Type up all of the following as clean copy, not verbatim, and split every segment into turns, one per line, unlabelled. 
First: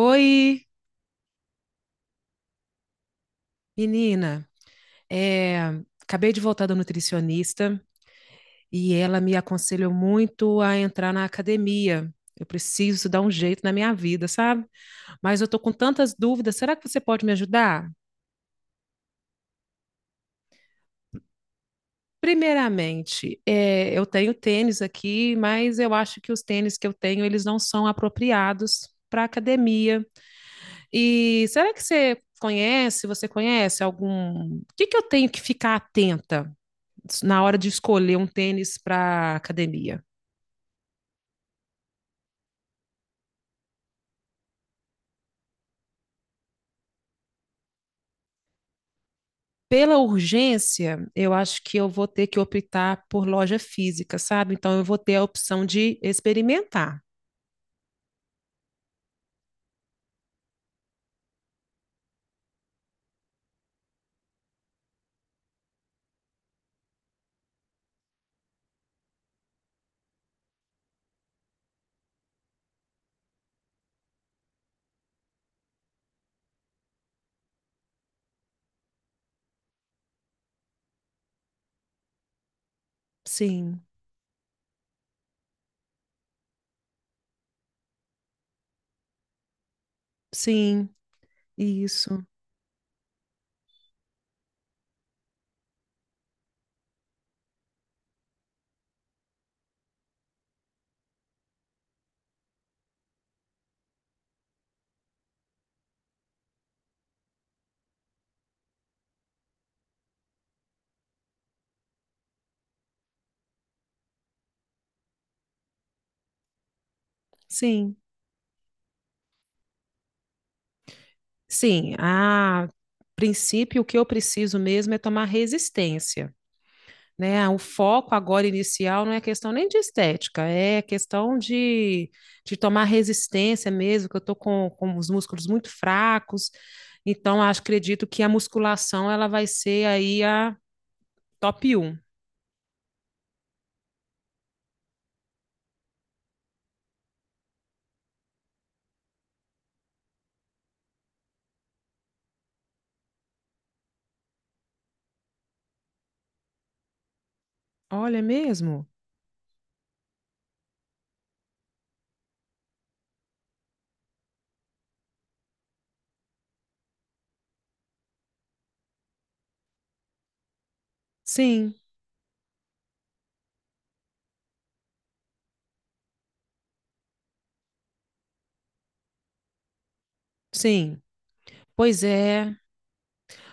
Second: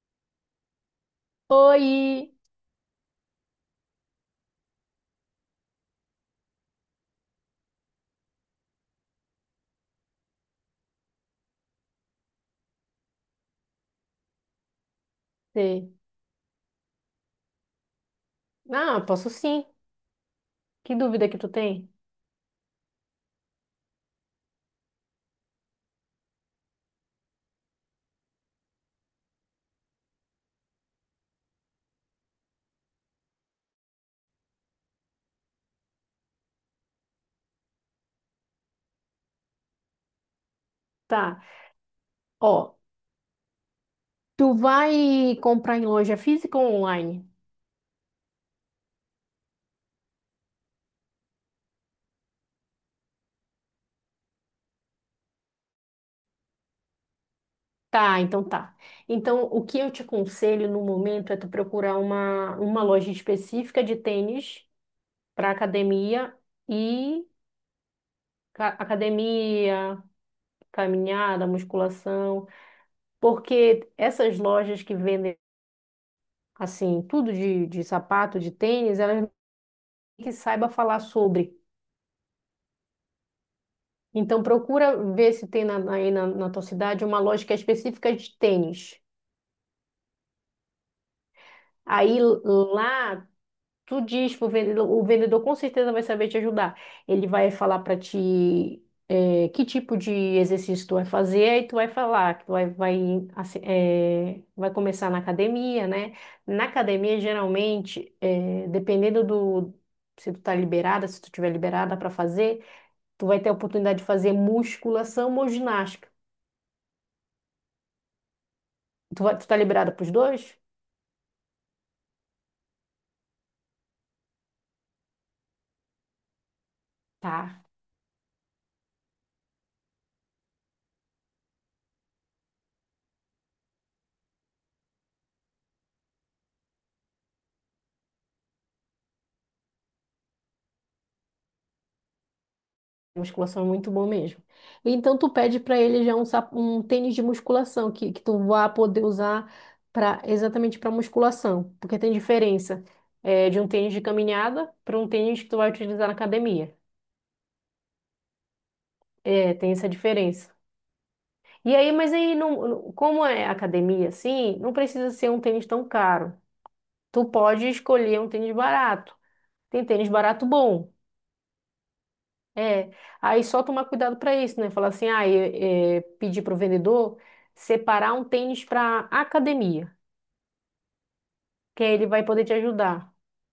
Oi,
Oi!
menina. É, acabei de voltar da nutricionista e ela me aconselhou muito a entrar na academia. Eu preciso dar um jeito na minha vida, sabe? Mas eu tô com
Sei.
tantas dúvidas. Será que você pode me ajudar?
Ah, posso sim. Que dúvida que tu tem?
Primeiramente, eu tenho tênis aqui, mas eu acho que os tênis que eu tenho, eles não são apropriados para academia. E será que você conhece algum... O que que eu tenho que ficar atenta na hora de escolher um tênis para academia?
Tá. Ó, tu vai comprar em loja física ou online?
Pela urgência, eu acho que eu vou ter que optar por loja física, sabe? Então eu vou ter a opção de experimentar.
Tá. Então, o que eu te aconselho no momento é tu procurar uma loja específica de tênis para academia e academia, caminhada, musculação, porque essas lojas que vendem assim, tudo de sapato, de tênis, elas que saiba falar sobre.
Sim,
Então procura ver se tem na tua cidade uma loja que é específica de tênis.
sim,
Aí
isso.
lá tu diz pro vendedor, o vendedor com certeza vai saber te ajudar. Ele vai falar para ti que tipo de exercício tu vai fazer, aí tu vai falar que assim, vai começar na academia, né? Na academia, geralmente, dependendo do se tu tá liberada, se tu tiver liberada para fazer, tu vai ter a oportunidade de fazer musculação ou ginástica.
Sim,
Tu tá liberada pros dois?
sim. A princípio, o que eu preciso mesmo é tomar resistência, né? O
Tá.
foco agora inicial não é questão nem de estética, é questão de tomar resistência mesmo, que eu estou com os músculos muito fracos. Então, acredito que a musculação ela vai ser aí a top um.
Musculação é muito bom mesmo. Então tu pede pra ele já um tênis de musculação que tu vá poder usar para exatamente para musculação, porque tem diferença de um tênis de caminhada para um tênis que tu vai utilizar na academia.
Olha, é mesmo?
É, tem essa diferença. E aí, mas aí não, não- como é academia assim, não precisa ser um tênis tão caro. Tu pode escolher um tênis barato. Tem tênis barato bom.
Sim,
É, aí só tomar cuidado para isso, né? Falar assim, pedir para o vendedor separar um tênis para academia,
sim.
que aí
Pois
ele vai poder te
é,
ajudar.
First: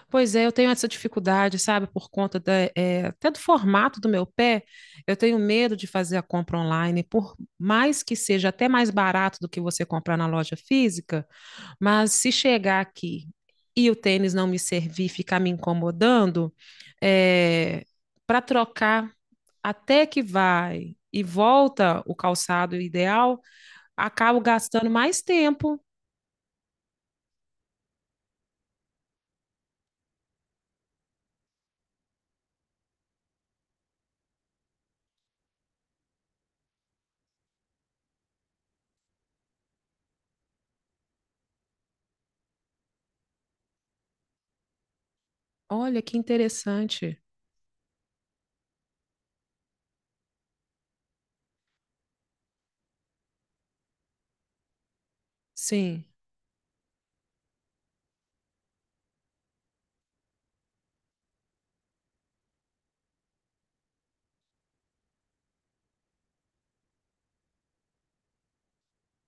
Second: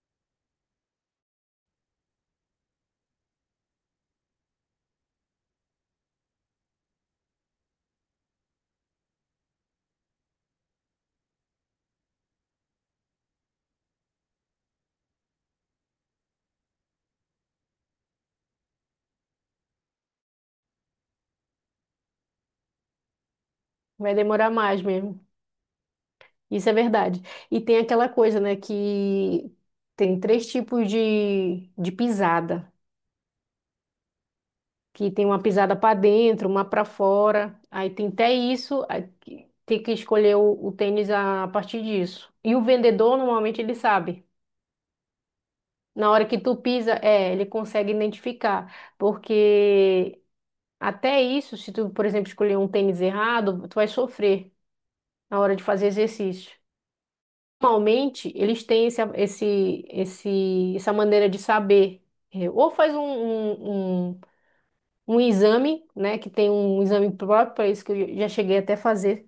pois é, eu tenho essa dificuldade, sabe, por conta da, até do formato do meu pé. Eu tenho medo de fazer a compra online, por mais que seja até mais barato do que você comprar na loja física. Mas se chegar aqui e o tênis não me servir, ficar me incomodando, é, para trocar até que vai e volta o calçado ideal,
Vai
acabo
demorar mais
gastando mais
mesmo.
tempo.
Isso é verdade. E tem aquela coisa, né, que tem três tipos de pisada, que tem uma pisada para dentro, uma para fora. Aí tem até isso, aí tem que escolher o tênis a partir disso. E o vendedor normalmente ele sabe.
Olha
Na
que
hora que tu pisa,
interessante.
ele consegue identificar, porque até isso, se tu, por exemplo, escolher um tênis errado, tu vai sofrer na hora de fazer
Sim,
exercício. Normalmente, eles têm essa maneira de saber. É, ou faz um exame, né, que tem um exame próprio para isso que eu já cheguei até a fazer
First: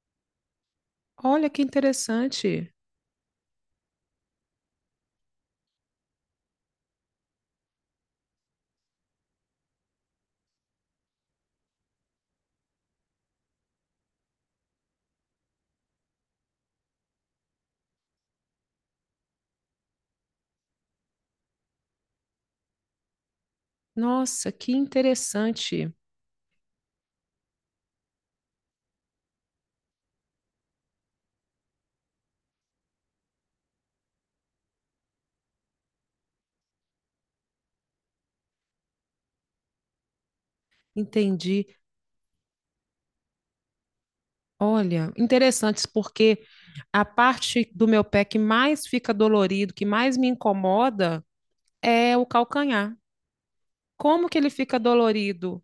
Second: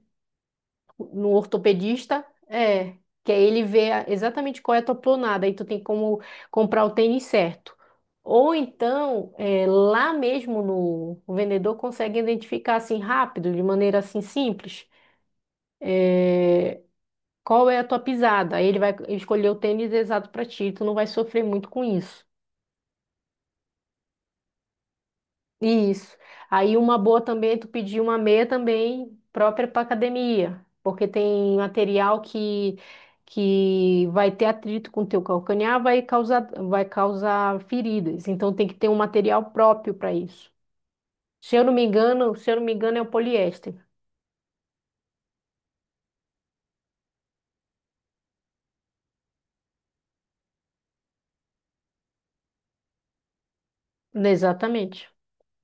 no
olha que
ortopedista,
interessante.
é, que aí exatamente qual é a tua pronada, aí tu tem como comprar o tênis certo. Ou então, é, lá mesmo no, o vendedor consegue identificar assim rápido, de maneira assim simples, é, qual é a tua pisada. Aí ele vai escolher o tênis exato para ti, tu não vai sofrer muito com isso.
Nossa, que interessante.
Isso. Aí uma boa também, é tu pedir uma meia também própria para academia, porque tem material que vai ter atrito com o teu calcanhar, vai causar feridas. Então tem que ter um material próprio para isso.
Entendi.
Se eu não me engano é o poliéster.
Olha, interessantes porque a parte do meu pé que mais fica dolorido, que mais me incomoda, é o calcanhar. Como que ele fica
Exatamente.
dolorido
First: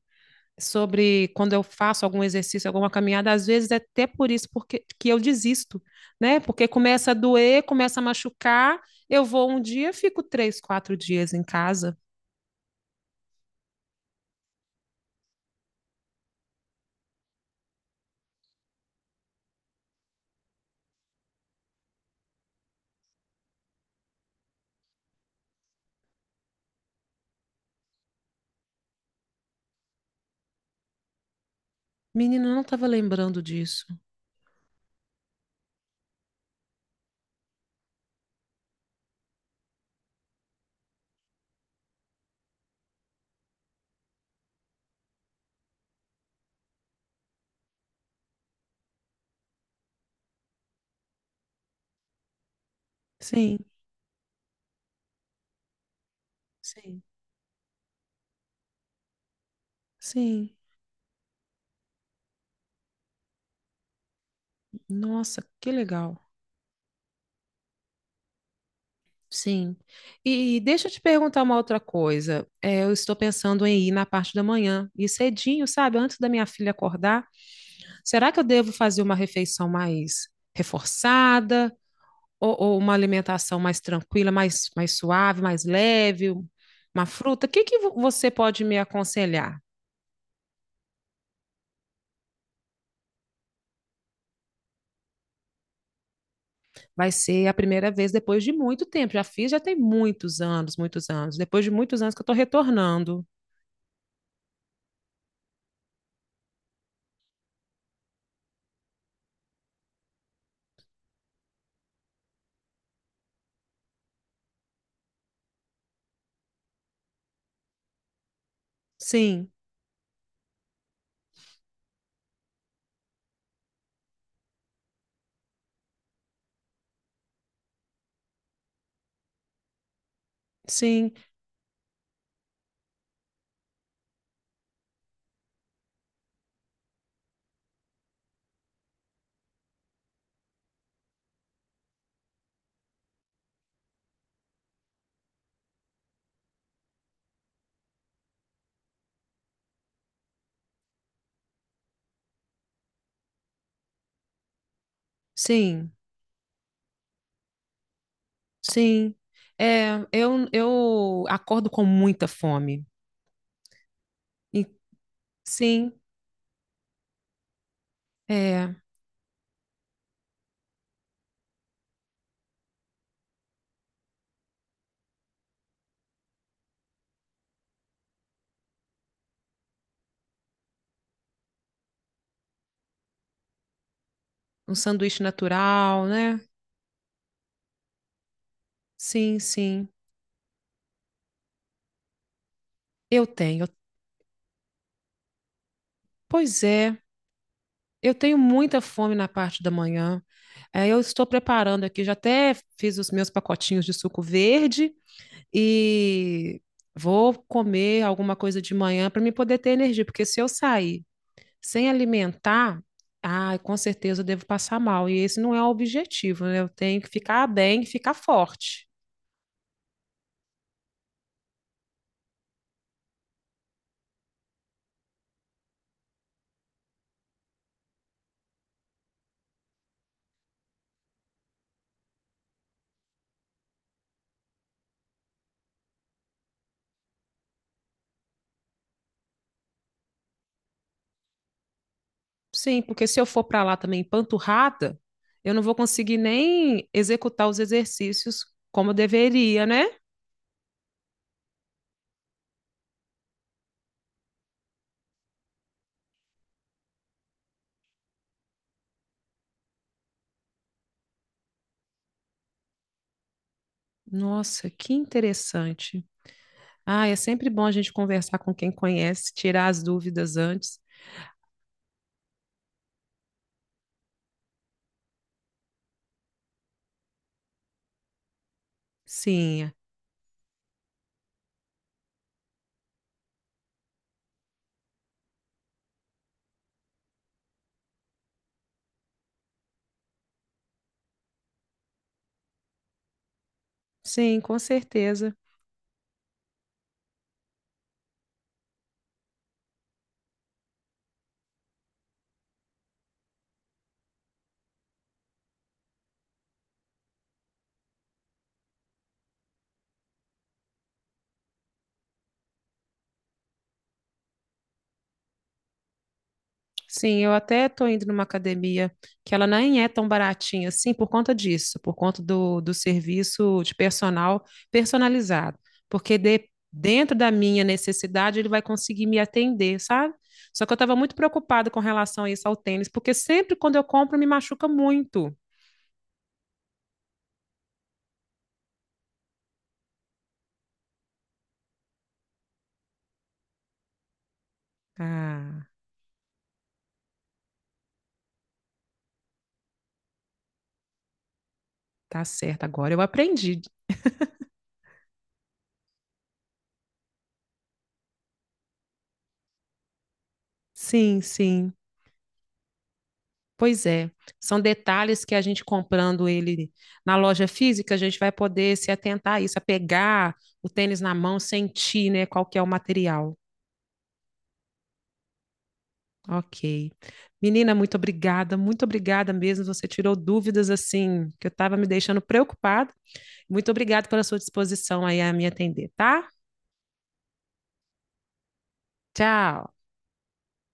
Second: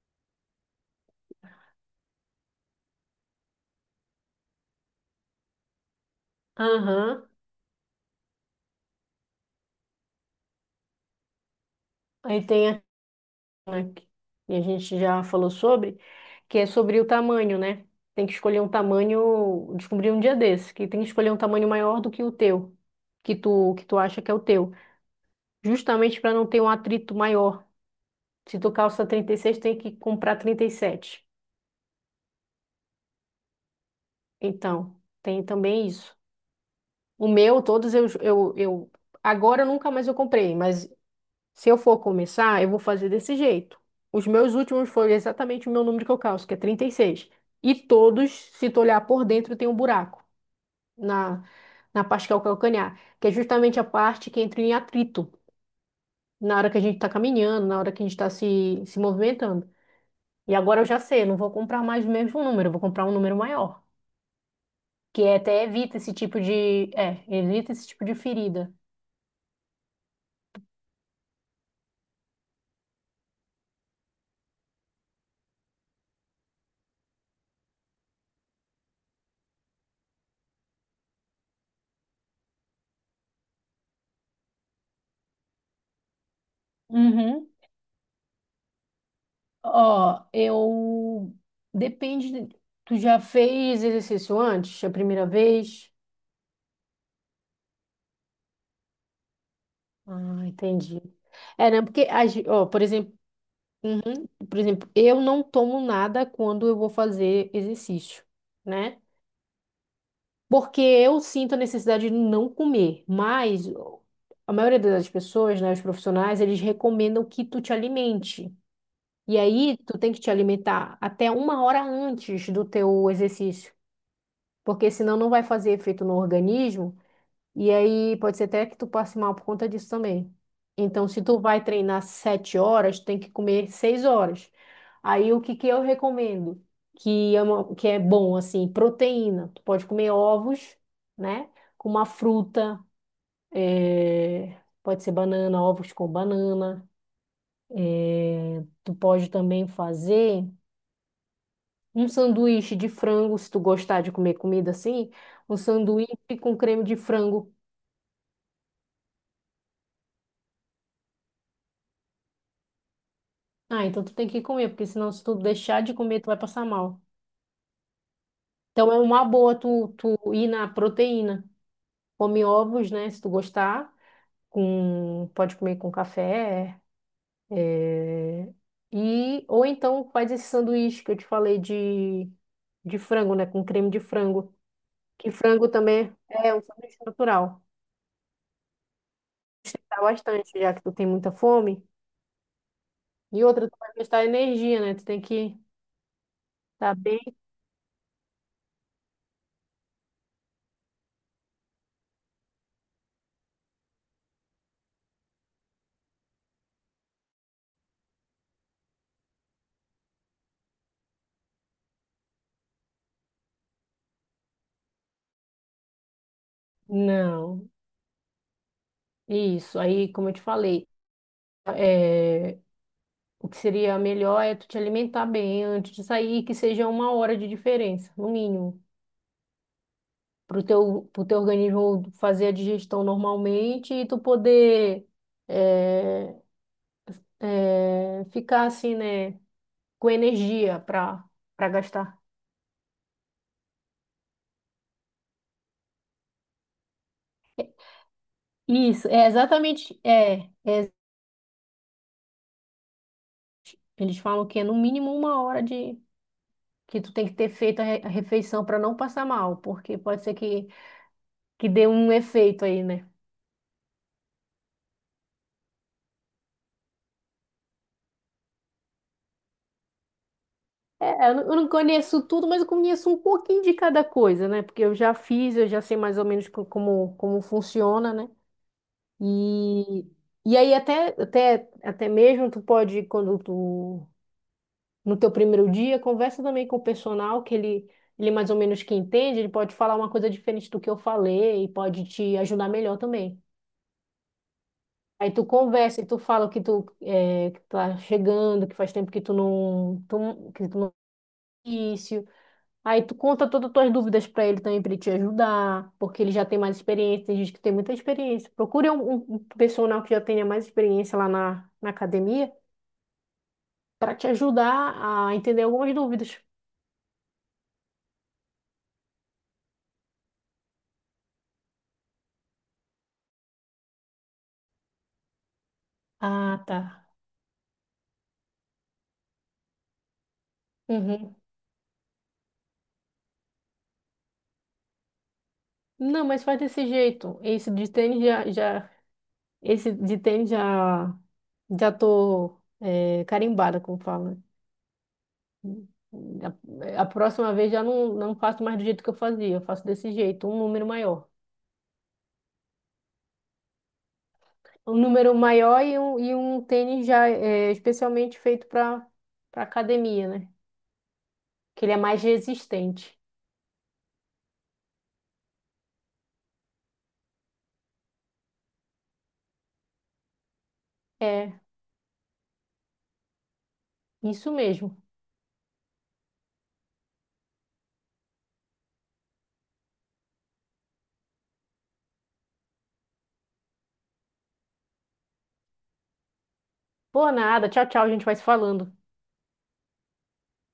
sobre quando eu faço algum exercício, alguma caminhada? Às vezes é até por isso que eu desisto, né? Porque começa a
Aham.
doer, começa a machucar. Eu vou um dia, fico 3, 4 dias em casa.
Aí tem né, que- E a gente já falou sobre, que é sobre o tamanho, né? Tem que escolher um tamanho, descobri um dia desse, que tem que escolher um tamanho maior do que o teu, que tu acha que é o teu, justamente para não ter um atrito maior. Se tu calça 36, tem que comprar 37.
Menina, eu não estava lembrando disso.
Então, tem também isso. O meu, todos eu agora nunca mais eu comprei, mas se eu for começar, eu vou fazer desse jeito. Os meus últimos foram exatamente o meu número que eu calço, que é 36. E seis. E todos, se tu olhar por dentro, tem um buraco na, na parte que é o calcanhar, que é
Sim,
justamente a parte que entra em atrito na hora que a gente
sim,
está caminhando, na hora que a gente está se movimentando. E
sim.
agora eu já sei, eu não vou comprar mais o mesmo número, eu vou comprar um número maior, que é
Nossa,
até
que
evita esse
legal.
tipo evita esse tipo de ferida.
Sim. E deixa eu te perguntar uma outra coisa. É, eu estou pensando em ir na parte da manhã, e cedinho, sabe? Antes da minha filha acordar, será que eu devo fazer uma refeição mais reforçada ou uma alimentação mais tranquila, mais suave, mais leve, uma fruta?
Uhum.
O que que você pode me aconselhar?
Ó, eu. Tu já fez exercício antes, a primeira vez?
Vai ser a primeira vez depois de muito tempo. Já fiz, já tem muitos
Ah,
anos,
entendi.
muitos anos. Depois
É,
de
né?
muitos
Porque,
anos que eu estou
por exemplo,
retornando.
uhum, por exemplo, eu não tomo nada quando eu vou fazer exercício, né? Porque eu sinto a necessidade de não comer, mas a maioria das pessoas, né, os profissionais, eles recomendam que tu te alimente. E
Sim,
aí, tu tem que te alimentar até uma hora antes do teu exercício, porque senão não vai fazer efeito no organismo, e aí pode ser até que tu passe mal por conta disso também. Então,
sim,
se tu vai treinar sete horas, tu tem que comer seis horas. Aí, o que que eu recomendo? Que é bom, assim, proteína. Tu pode comer ovos, né? Com uma fruta, pode ser banana, ovos com banana. Tu pode também fazer um sanduíche de frango, se tu gostar de comer comida assim, um
sim,
sanduíche com creme de frango.
sim. É, eu acordo com muita fome.
Ah, então tu tem que
E,
comer, porque senão se tu deixar
sim,
de comer, tu vai passar mal.
é
Então é uma boa tu ir na proteína. Come ovos, né? Se tu gostar, com, pode comer com café. é, E, ou então faz esse sanduíche que eu te falei de frango, né? Com creme de frango.
um sanduíche
Que frango
natural,
também
né?
é um sanduíche natural.
Sim, sim.
Sustentar bastante, já que tu tem muita fome.
Eu
E
tenho.
outra, tu vai gastar energia, né? Tu tem que
Pois
estar
é,
bem.
eu tenho muita fome na parte da manhã. É, eu estou preparando aqui, já até fiz os meus pacotinhos de suco verde e vou comer alguma coisa de manhã para me poder ter energia, porque se eu sair sem alimentar, ah, com certeza eu devo passar mal. E esse não é o objetivo, né? Eu tenho que ficar
Não,
bem, ficar forte.
isso. Aí, como eu te falei, é, o que seria melhor é tu te alimentar bem antes de sair, que seja uma hora de diferença, no mínimo, para pro teu organismo fazer a digestão normalmente e tu poder é, ficar assim, né? Com energia para gastar.
Sim, porque se eu for para lá também empanturrada, eu não vou conseguir nem executar os exercícios como eu
Isso, é
deveria, né?
exatamente. É, eles falam que é no mínimo uma hora de que tu tem que ter feito a refeição para não passar mal, porque pode ser que dê um efeito aí, né?
Nossa, que interessante. Ah, é sempre bom a gente conversar com quem conhece, tirar as dúvidas antes.
É, eu não conheço tudo, mas eu conheço um pouquinho de cada coisa, né? Porque eu já fiz, eu já sei mais ou menos como, como funciona, né?
Sim,
E, e aí até mesmo tu pode, quando tu, no teu primeiro dia, conversa também com o personal, que ele mais ou menos que entende, ele pode falar uma coisa diferente do que eu falei e pode te ajudar melhor também.
sim, com
Aí
certeza.
tu conversa e tu fala que que tá chegando, que faz tempo que tu, não- que tu não início. Aí tu conta todas as tuas dúvidas para ele também, para ele te ajudar, porque ele já tem mais experiência, tem gente que tem muita experiência. Procure um personal que já tenha mais experiência lá na, na academia para te ajudar a entender algumas dúvidas.
Sim, eu até estou indo numa academia que ela nem é tão baratinha assim por conta disso, por conta do, do serviço de personal personalizado. Porque de-
Ah, tá.
dentro da minha necessidade ele vai conseguir me atender, sabe? Só que eu estava muito
Uhum.
preocupada com relação a isso ao tênis, porque sempre quando eu compro me machuca muito.
Não, mas faz desse jeito. Esse de tênis já, já tô é, carimbada, como fala.
Ah.
A próxima vez já não faço mais do jeito que eu fazia, eu faço desse jeito, um número maior.
Tá certo, agora eu aprendi.
Um número maior e um tênis já é, especialmente feito para academia, né?
Sim, sim.
Que ele é mais resistente.
Pois é. São detalhes que a gente comprando ele na loja física, a gente vai poder se atentar a isso, a pegar o tênis na mão,
É,
sentir, né, qual que é o material.
isso mesmo.
Ok. Menina, muito obrigada mesmo. Você tirou dúvidas assim que eu estava me deixando preocupada. Muito obrigada pela sua disposição aí a me atender, tá?
Por nada, tchau, tchau, a gente vai se falando.
Tchau.